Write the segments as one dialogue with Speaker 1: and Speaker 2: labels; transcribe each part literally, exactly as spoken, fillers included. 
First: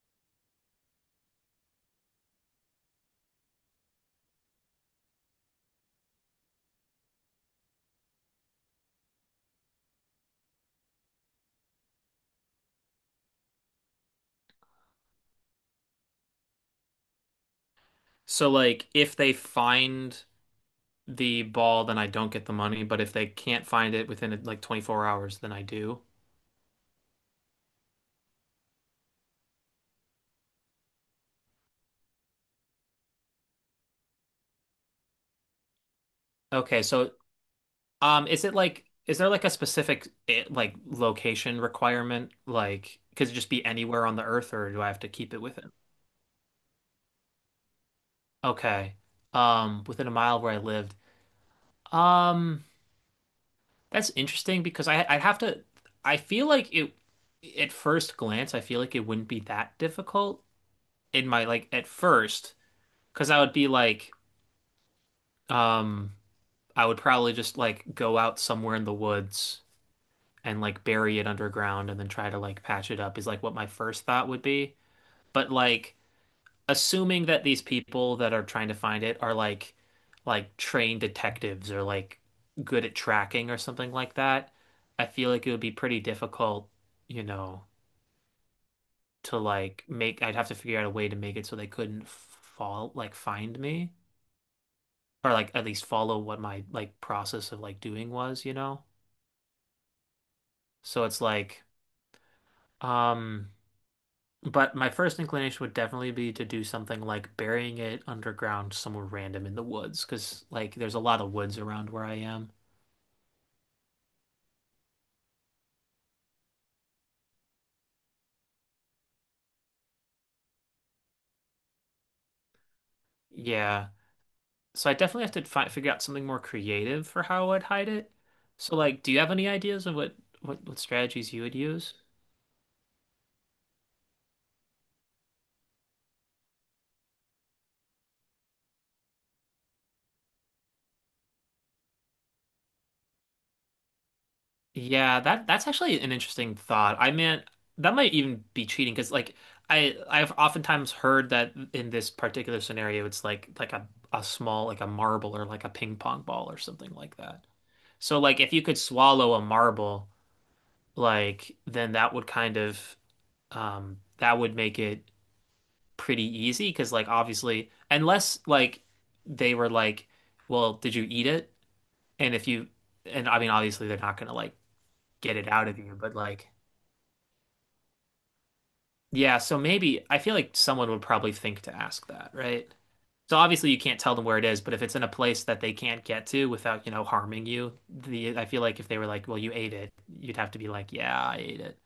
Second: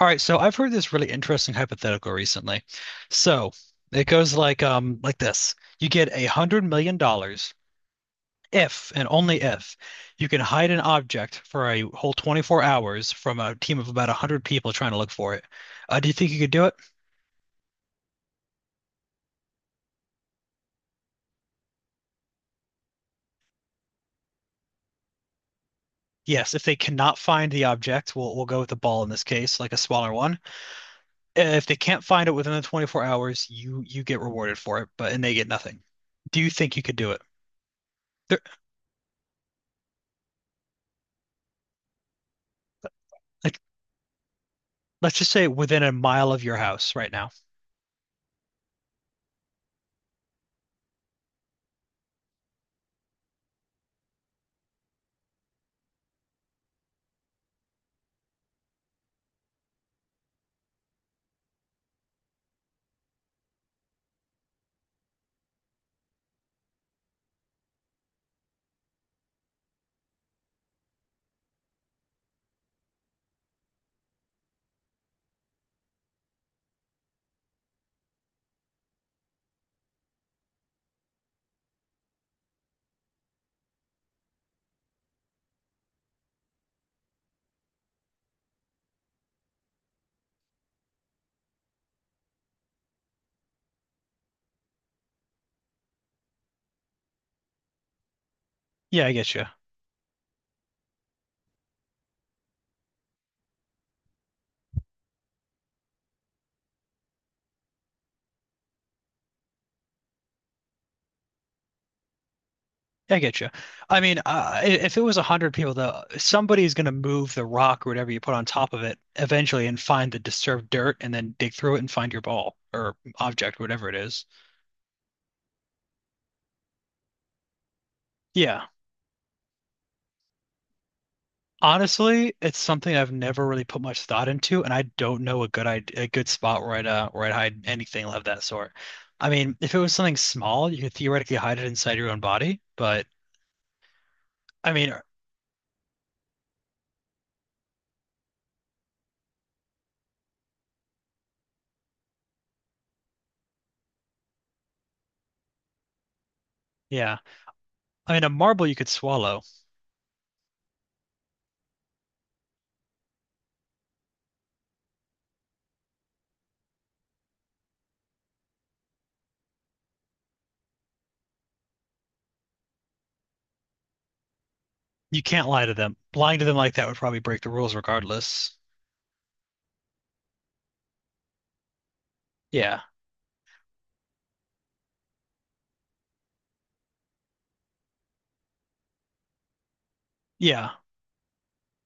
Speaker 1: All right, so I've heard this really interesting hypothetical recently. So it goes like um like this. You get a hundred million dollars if and only if you can hide an object for a whole twenty-four hours from a team of about a hundred people trying to look for it. Uh, do you think you could do it?
Speaker 2: So like if they find the ball, then I don't get the money, but if they can't find it within like twenty-four hours, then I do.
Speaker 1: Yes, if they cannot find the object, we'll we'll go with the ball in this case, like a smaller one. If they can't find it within the twenty-four hours, you you get rewarded for it, but and they get nothing. Do you think
Speaker 2: Okay,
Speaker 1: you could do
Speaker 2: so
Speaker 1: it?
Speaker 2: um
Speaker 1: There,
Speaker 2: is it like is there like a specific eh, like location requirement like could it just
Speaker 1: like
Speaker 2: be anywhere on the earth or do I have to
Speaker 1: Let's just
Speaker 2: keep it
Speaker 1: say
Speaker 2: within?
Speaker 1: within a mile of your house right now.
Speaker 2: Okay. Um within a mile of where I lived. Um that's interesting because I I'd have to, I feel like it, at first glance I feel like it wouldn't be that difficult in my like at first because I would be like, Um, I would probably just like go out somewhere in the woods and like bury it underground and then try to like patch it up is like what my first thought would be. But like assuming that these people that are trying to find it are like like trained detectives or like good at tracking or something like that, I feel like it would be pretty difficult, you know, to like make, I'd have to figure out a way to make it so they couldn't fall like find me or like at least follow what my like process of like doing was, you know?
Speaker 1: Yeah, I get you.
Speaker 2: So it's like, um, but my first inclination would definitely be to do something like burying it underground somewhere random in the woods, because like there's a lot of woods around where I am.
Speaker 1: I get you. I mean, uh, i- if it was a hundred people, though, somebody's going to move the rock or whatever you put on top of it eventually and find the disturbed dirt and then dig through it and find your ball or object, whatever
Speaker 2: Yeah.
Speaker 1: it is.
Speaker 2: So I definitely have to fi figure out something more creative for how I'd hide it.
Speaker 1: Yeah.
Speaker 2: So like, do you have any ideas of what what, what strategies you would use?
Speaker 1: Honestly, it's something I've never really put much thought into, and I don't know a good id- a good spot where I'd uh, where I'd hide anything of that sort. I mean, if it was something small, you could theoretically hide it inside your own body, but I mean,
Speaker 2: Yeah, that that's actually an interesting thought. I mean, that might even be cheating because like I I've oftentimes heard that in this particular scenario it's like like a a small like a marble or like a ping pong ball or something like
Speaker 1: yeah.
Speaker 2: that.
Speaker 1: I
Speaker 2: So
Speaker 1: mean, a
Speaker 2: like if you
Speaker 1: marble you
Speaker 2: could
Speaker 1: could
Speaker 2: swallow
Speaker 1: swallow.
Speaker 2: a marble, like then that would kind of um that would make it pretty easy because like obviously unless like they were like, well, did you eat it? And if you, and I mean obviously they're not gonna like
Speaker 1: You
Speaker 2: get
Speaker 1: can't
Speaker 2: it
Speaker 1: lie
Speaker 2: out
Speaker 1: to
Speaker 2: of
Speaker 1: them.
Speaker 2: you, but
Speaker 1: Lying to
Speaker 2: like,
Speaker 1: them like that would probably break the rules regardless.
Speaker 2: yeah, so maybe I feel like someone would probably think to ask that, right?
Speaker 1: Yeah.
Speaker 2: So obviously you can't tell them where it is, but if it's in a place that they can't get to without, you know, harming you, the I feel like if they were like, "Well, you ate it," you'd have to be
Speaker 1: Yeah.
Speaker 2: like, "Yeah, I ate it."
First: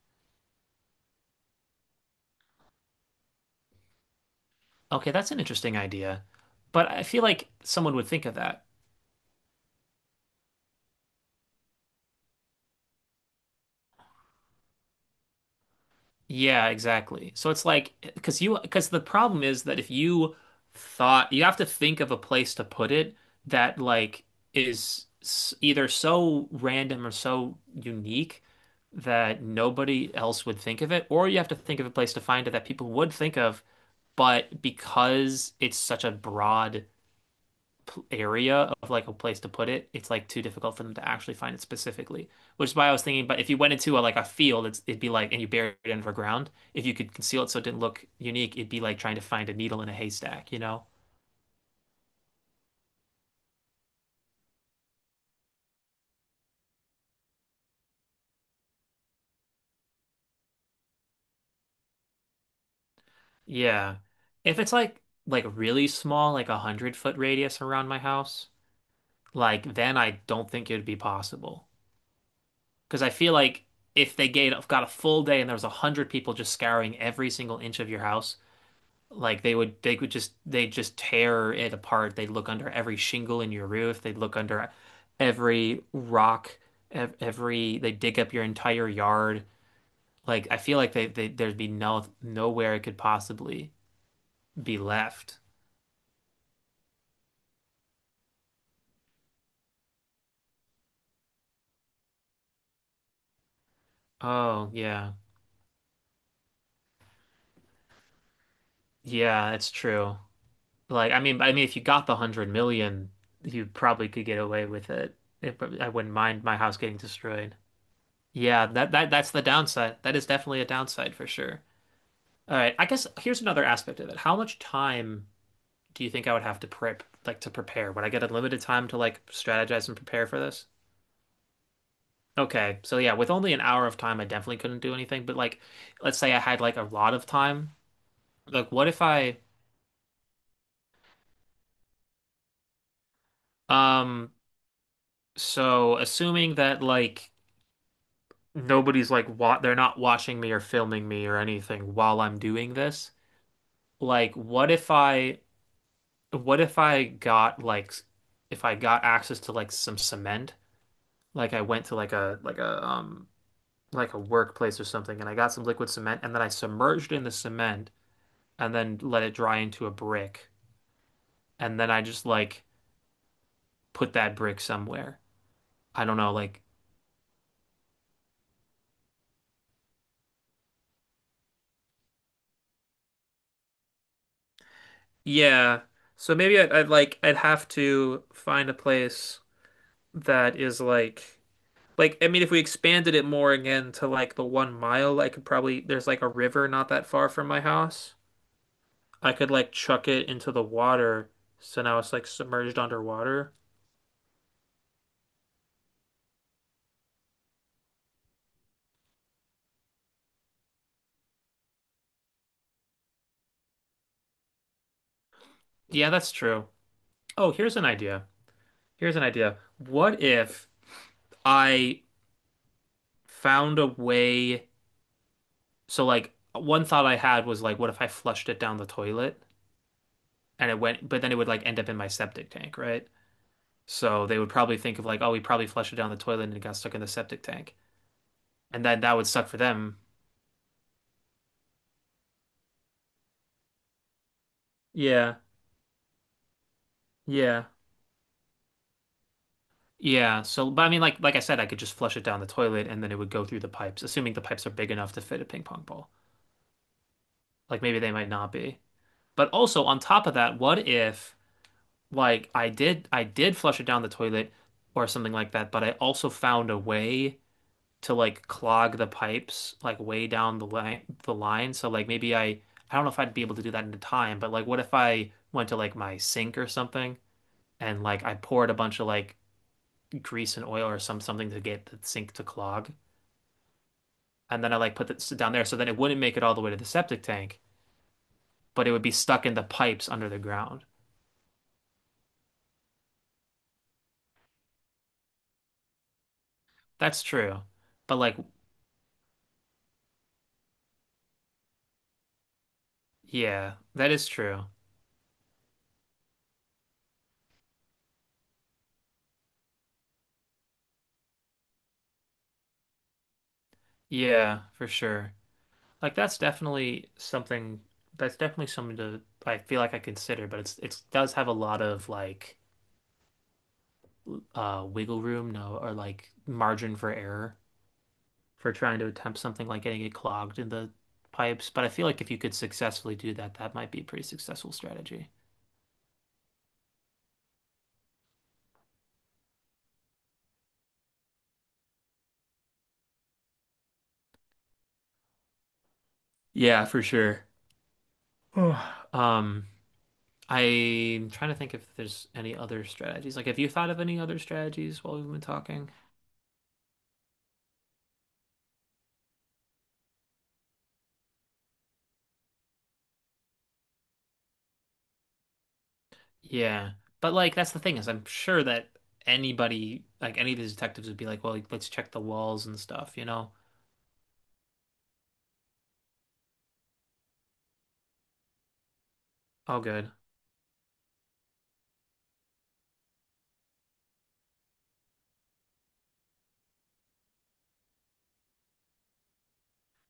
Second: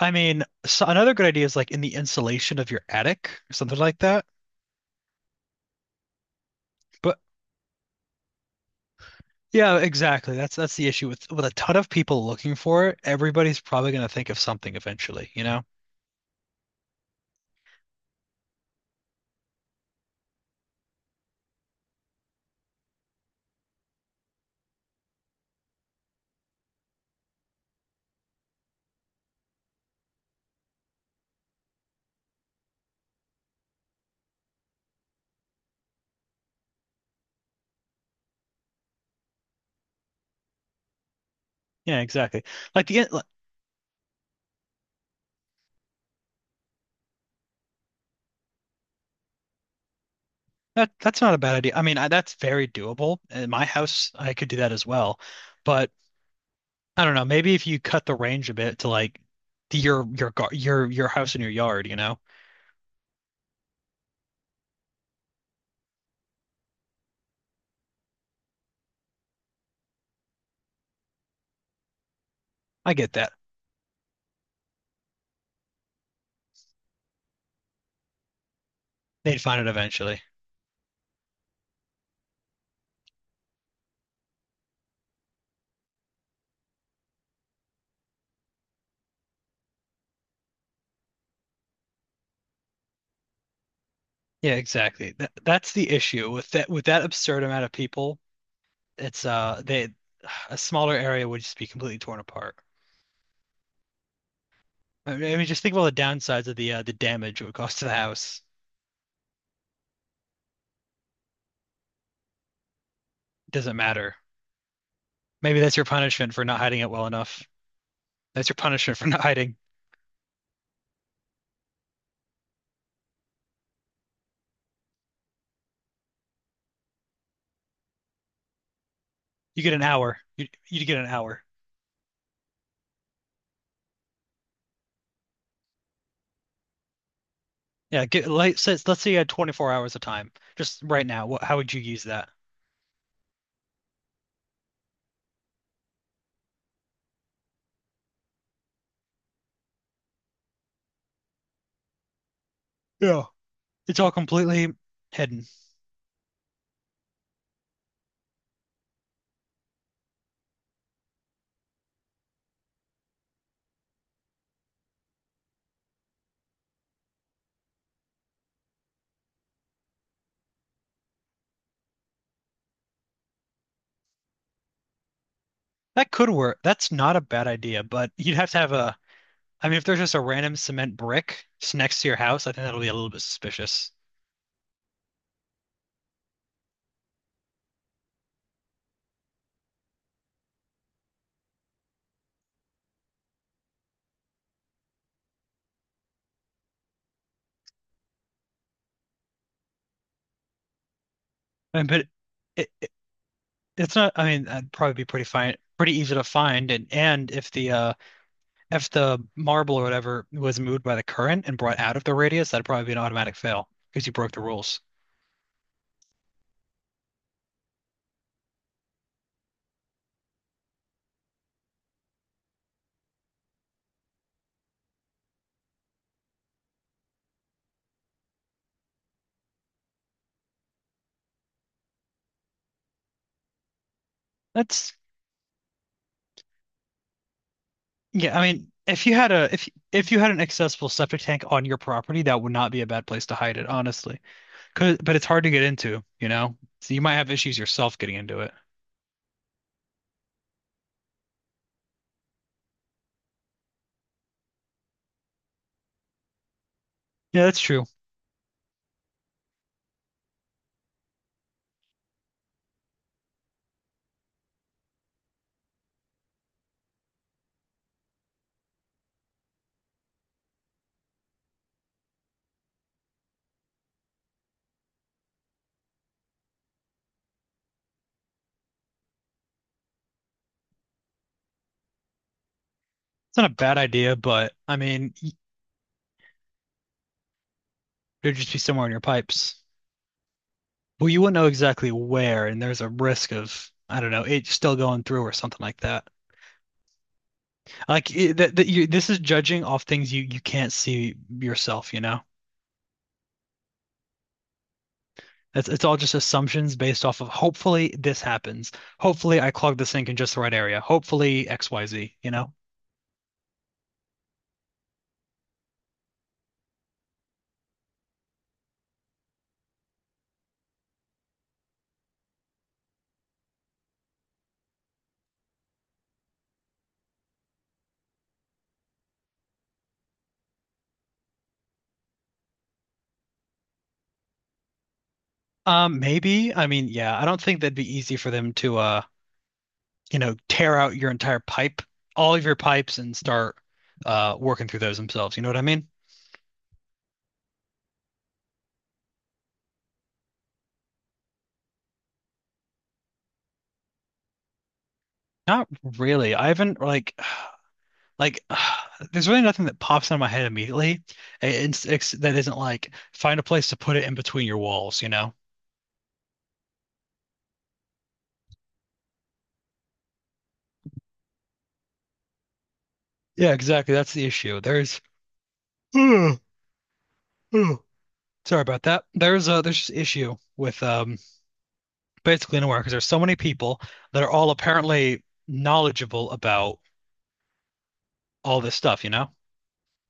Speaker 1: I mean, so another good idea is like in the insulation of your attic or something like that.
Speaker 2: Okay, that's an interesting idea. But I
Speaker 1: But
Speaker 2: feel like someone would think of that.
Speaker 1: yeah, exactly. That's that's the issue with with a ton of people looking for it, everybody's probably going to think of something eventually, you know?
Speaker 2: Yeah, exactly. So it's like because you, because the problem is that if you thought, you have to think of a place to put it that like is s- either so random or so unique that nobody else would think of it, or you have to think of a place to find it that people would think of, but because it's such a broad pl- area of like a place to put it, it's like too difficult for them to actually find it
Speaker 1: Yeah,
Speaker 2: specifically.
Speaker 1: exactly.
Speaker 2: Which is
Speaker 1: Like
Speaker 2: why I
Speaker 1: the
Speaker 2: was
Speaker 1: in- like,
Speaker 2: thinking, but if you went into a, like a field, it's, it'd be like, and you buried it underground. If you could conceal it so it didn't look unique, it'd be like trying to find a needle in a haystack, you know?
Speaker 1: that that's not a bad idea. I mean, I, that's very doable. In my house, I could do that as well. But I don't know, maybe if you cut the range a bit to like to your your gar your your house and your yard, you know?
Speaker 2: Yeah. If it's like like really small, like a hundred foot radius around my house, like then I don't think it'd be possible.
Speaker 1: I
Speaker 2: Because I
Speaker 1: get that.
Speaker 2: feel like if they gave, got a full day and there was a hundred people just scouring every single inch of your house.
Speaker 1: They'd
Speaker 2: Like they
Speaker 1: find it
Speaker 2: would, they would
Speaker 1: eventually.
Speaker 2: just, they just tear it apart. They'd look under every shingle in your roof. They'd look under every rock, ev every, they dig up your entire yard. Like I feel like they, they, there'd be no, nowhere it could possibly
Speaker 1: Yeah,
Speaker 2: be
Speaker 1: exactly. That,
Speaker 2: left.
Speaker 1: that's the issue with that with that absurd amount of people. It's uh they A smaller area would just be completely torn apart.
Speaker 2: Oh yeah,
Speaker 1: I mean, I mean, just think about the downsides of the uh, the damage it would cause to the house.
Speaker 2: yeah, that's true. Like I mean, I mean, if you got the hundred million, you
Speaker 1: Doesn't
Speaker 2: probably
Speaker 1: matter.
Speaker 2: could get away with it. It
Speaker 1: Maybe that's
Speaker 2: prob-
Speaker 1: your
Speaker 2: I wouldn't
Speaker 1: punishment
Speaker 2: mind
Speaker 1: for
Speaker 2: my
Speaker 1: not
Speaker 2: house
Speaker 1: hiding it
Speaker 2: getting
Speaker 1: well enough.
Speaker 2: destroyed.
Speaker 1: That's your
Speaker 2: Yeah, that
Speaker 1: punishment for
Speaker 2: that
Speaker 1: not
Speaker 2: that's the
Speaker 1: hiding.
Speaker 2: downside. That is definitely a downside for sure. All right. I guess here's another aspect of it. How much time do you think I would have to prep, like to prepare? Would I get unlimited time to like
Speaker 1: You get an
Speaker 2: strategize and
Speaker 1: hour.
Speaker 2: prepare for
Speaker 1: You
Speaker 2: this?
Speaker 1: you get an hour.
Speaker 2: Okay. So yeah, with only an hour of time, I definitely couldn't do anything. But like, let's say I had like a lot of time.
Speaker 1: Yeah, get, like,
Speaker 2: Like,
Speaker 1: says,
Speaker 2: what
Speaker 1: let's
Speaker 2: if
Speaker 1: say you had
Speaker 2: I,
Speaker 1: twenty-four hours of time. Just right now, what, how would you use that?
Speaker 2: um, so assuming that like nobody's like wa they're not watching me or filming me or anything while I'm doing this,
Speaker 1: Yeah. It's all
Speaker 2: like,
Speaker 1: completely
Speaker 2: what if I,
Speaker 1: hidden.
Speaker 2: what if I got like, if I got access to like some cement? Like I went to like a like a um like a workplace or something and I got some liquid cement and then I submerged it in the cement and then let it dry into a brick and then I just like put that brick somewhere. I
Speaker 1: That
Speaker 2: don't
Speaker 1: could
Speaker 2: know,
Speaker 1: work.
Speaker 2: like
Speaker 1: That's not a bad idea, but you'd have to have a. I mean, if there's just a random cement brick just next to your house, I think that'll be a little bit suspicious.
Speaker 2: yeah. So maybe I'd, I'd like I'd have to find a place that is like like I mean if we expanded it more again to like the one mile, I could probably, there's like a river not that far from my house. I could like chuck it into the water
Speaker 1: I
Speaker 2: so
Speaker 1: mean,
Speaker 2: now
Speaker 1: but
Speaker 2: it's like
Speaker 1: it,
Speaker 2: submerged
Speaker 1: it
Speaker 2: underwater.
Speaker 1: It's not. I mean, that'd probably be pretty fine, pretty easy to find. And and if the uh if the marble or whatever was moved by the current and brought out of the radius, that'd probably be an automatic fail because you broke the rules.
Speaker 2: Yeah, that's true. Oh, here's an idea. Here's an idea. What if I found a way? So, like, one thought I had was like, what if I flushed it down the toilet and it went, but then it would like end up in my septic tank, right? So they would probably
Speaker 1: That's
Speaker 2: think of like, oh, we probably flushed it down the toilet and it got stuck in the septic tank,
Speaker 1: yeah. I mean,
Speaker 2: and then
Speaker 1: if
Speaker 2: that
Speaker 1: you
Speaker 2: would
Speaker 1: had
Speaker 2: suck
Speaker 1: a
Speaker 2: for
Speaker 1: if
Speaker 2: them.
Speaker 1: if you had an accessible septic tank on your property, that would not be a bad place to hide it, honestly. Cause, but it's
Speaker 2: Yeah,
Speaker 1: hard to get into, you know? So you might have issues
Speaker 2: yeah,
Speaker 1: yourself getting into it.
Speaker 2: yeah. So, but I mean, like, like I said, I could just flush it down the toilet and then it would go through the pipes, assuming the pipes are big enough to fit a ping pong ball.
Speaker 1: Yeah, that's
Speaker 2: Like
Speaker 1: true.
Speaker 2: maybe they might not be. But also on top of that, what if like I did I did flush it down the toilet or something like that, but I also found a way to like clog the pipes like way down the line the line. So like maybe I I don't know if I'd be able to do that in time, but like what if I went to like my sink or something and like I poured a bunch of like grease and oil or some something to get the sink to clog
Speaker 1: It's not a bad idea, but
Speaker 2: and then
Speaker 1: I
Speaker 2: I like put
Speaker 1: mean,
Speaker 2: it
Speaker 1: y-
Speaker 2: down there so that it wouldn't make it all the way to the septic tank,
Speaker 1: there'd just be somewhere
Speaker 2: but
Speaker 1: in
Speaker 2: it
Speaker 1: your
Speaker 2: would be stuck in
Speaker 1: pipes.
Speaker 2: the pipes under the ground.
Speaker 1: Well, you wouldn't know exactly where, and there's a risk of, I don't know, it still going through or something like that.
Speaker 2: That's true.
Speaker 1: Like
Speaker 2: But
Speaker 1: it,
Speaker 2: like,
Speaker 1: that, that you, this is judging off things you you can't see yourself, you know?
Speaker 2: yeah, that is true.
Speaker 1: It's it's all just assumptions based off of hopefully this happens. Hopefully I clog the sink in just the right area. Hopefully X Y Z, you know?
Speaker 2: Yeah, for sure. Like that's definitely something, that's definitely something to I feel like I consider, but it's it does have a lot of like uh wiggle room, no, or like margin for error for trying to attempt something like getting it clogged in the pipes. But I feel like if you could successfully do that, that might be a pretty successful strategy.
Speaker 1: Um, maybe. I mean, yeah, I don't think that'd be easy for them to uh you know, tear out your entire pipe, all of your pipes, and start uh, working through those themselves. You know what I mean?
Speaker 2: Yeah, for sure. Um, I'm trying to think if there's any other strategies. Like, have you thought of any other strategies while we've been
Speaker 1: Not
Speaker 2: talking?
Speaker 1: really. I haven't like like uh, there's really nothing that pops out of my head immediately. It's, it's that isn't like find a place to put it in between your walls. You know?
Speaker 2: Yeah. But like that's the thing is I'm sure that anybody like any of these detectives would be like, well, like, let's check the walls and stuff, you know?
Speaker 1: Yeah, exactly. That's the issue. There's sorry about that. There's a there's
Speaker 2: Oh,
Speaker 1: just
Speaker 2: good.
Speaker 1: issue with um basically nowhere because there's so many people that are all apparently knowledgeable about all this stuff. You know?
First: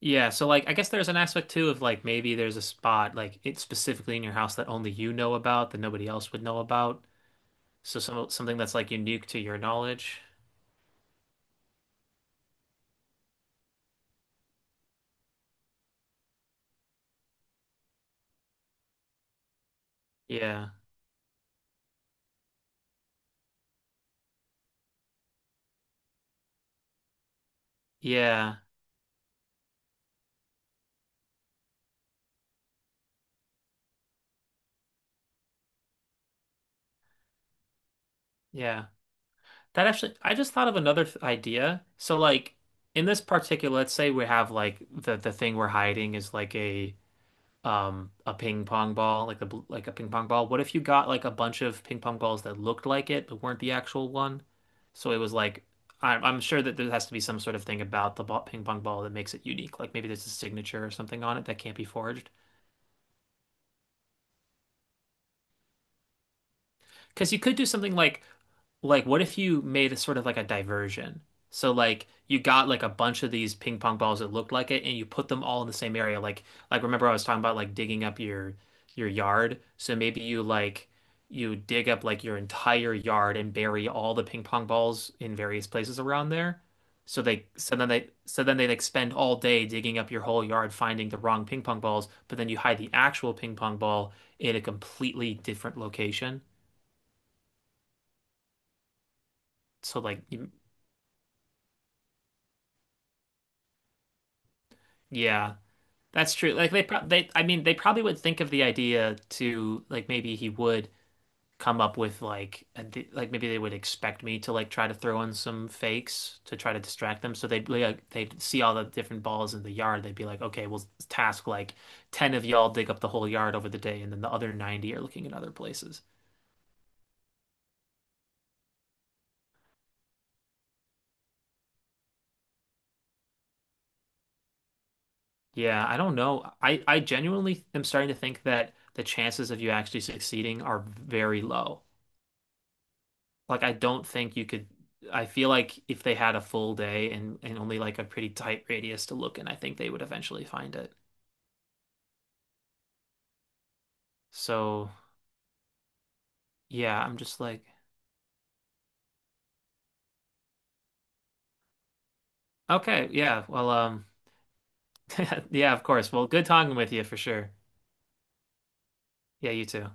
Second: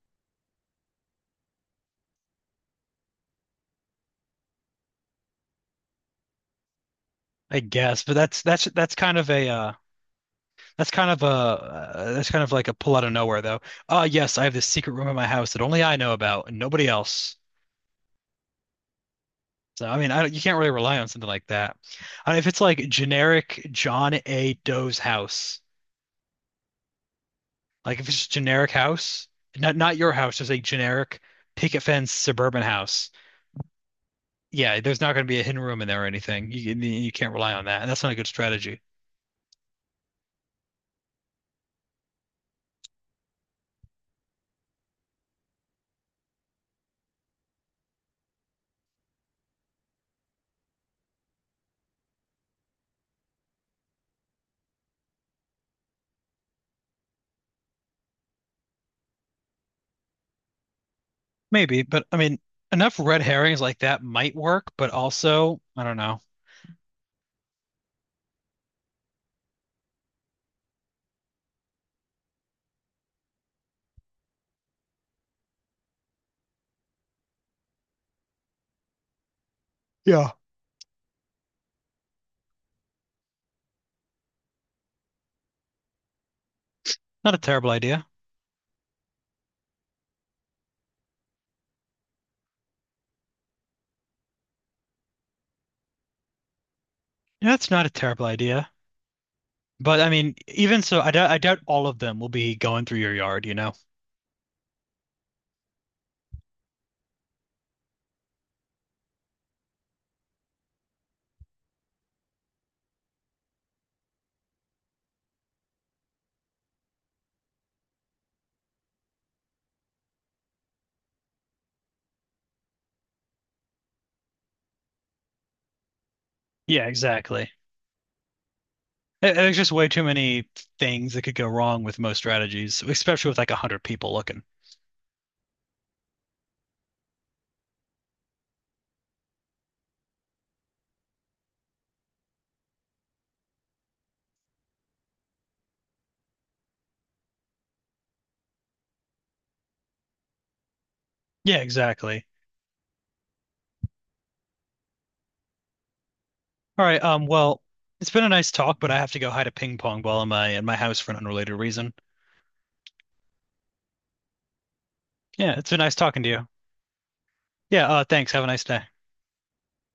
Speaker 2: Yeah, so like I guess there's an aspect too of like maybe there's a spot like it's specifically in your house that only you know about that nobody else would know about.
Speaker 1: I
Speaker 2: So
Speaker 1: guess, but
Speaker 2: some
Speaker 1: that's
Speaker 2: something
Speaker 1: that's
Speaker 2: that's like
Speaker 1: that's kind
Speaker 2: unique
Speaker 1: of
Speaker 2: to
Speaker 1: a
Speaker 2: your
Speaker 1: uh,
Speaker 2: knowledge.
Speaker 1: that's kind of a uh, that's kind of like a pull out of nowhere though. Uh yes, I have this secret room in my house that only I know about and nobody else. So I mean, I don't, you can't
Speaker 2: Yeah.
Speaker 1: really rely on something like that. Uh, if it's like generic John A. Doe's house, like if it's just
Speaker 2: Yeah.
Speaker 1: generic house, not not your house, just a generic picket fence suburban house. Yeah, there's not going to be a hidden room in there or anything. You you can't rely on that, and that's not a good strategy.
Speaker 2: Yeah. That actually I just thought of another th idea. So like in this particular, let's say we have like the the thing we're hiding is like a um a ping pong ball, like the like a ping pong ball. What if you got like a bunch of ping pong balls that looked like it but weren't the actual one? So it was like I'm I'm sure that there has to be some sort of thing about the ball, ping pong ball that makes it unique. Like maybe there's a signature or something on it that can't
Speaker 1: Maybe,
Speaker 2: be
Speaker 1: but I
Speaker 2: forged.
Speaker 1: mean, enough red herrings like that might work, but also, I don't know,
Speaker 2: Because you could do something like, like what if you made a sort of like a diversion? So like you got like a bunch of these ping pong balls that looked like it, and you put them all in the same area. Like like remember I was talking about like digging up your your yard. So maybe
Speaker 1: Yeah.
Speaker 2: you like you dig up like your entire yard and bury all the ping pong balls in various places around there. So
Speaker 1: Not a
Speaker 2: they
Speaker 1: terrible
Speaker 2: so then
Speaker 1: idea.
Speaker 2: they so then they like spend all day digging up your whole yard finding the wrong ping pong balls, but then you hide the actual ping pong ball in a completely different location.
Speaker 1: Yeah, that's not a terrible idea. But
Speaker 2: So
Speaker 1: I
Speaker 2: like,
Speaker 1: mean,
Speaker 2: you-
Speaker 1: even so, I doubt, I doubt all of them will be going through your yard, you know?
Speaker 2: yeah, that's true. Like they pro they I mean they probably would think of the idea to like maybe he would come up with like a di- like maybe they would expect me to like try to throw in some fakes to try to distract them. So they'd like they'd see all the different balls in the yard. They'd be like, okay, we'll task like ten of y'all dig up the whole yard over the day, and then the other ninety are looking in other places.
Speaker 1: Yeah, exactly. There- There's just way too many things that could go wrong with most strategies, especially with like a hundred people looking.
Speaker 2: Yeah, I don't know. I I genuinely am starting to think that the chances of you actually succeeding are very low. Like I don't think you could, I feel like if they had a full day and and only like a pretty tight radius to look in, I think they would eventually find it.
Speaker 1: Yeah, exactly.
Speaker 2: So,
Speaker 1: All
Speaker 2: yeah,
Speaker 1: right.
Speaker 2: I'm
Speaker 1: Um.
Speaker 2: just
Speaker 1: Well,
Speaker 2: like,
Speaker 1: it's been a nice talk, but I have to go hide a ping pong ball in my in my house for an unrelated reason.
Speaker 2: okay, yeah. Well, um
Speaker 1: Yeah, it's
Speaker 2: yeah,
Speaker 1: been
Speaker 2: of
Speaker 1: nice
Speaker 2: course.
Speaker 1: talking
Speaker 2: Well,
Speaker 1: to you.
Speaker 2: good talking with you for sure.
Speaker 1: Yeah. Uh. Thanks. Have a nice day.
Speaker 2: Yeah, you too.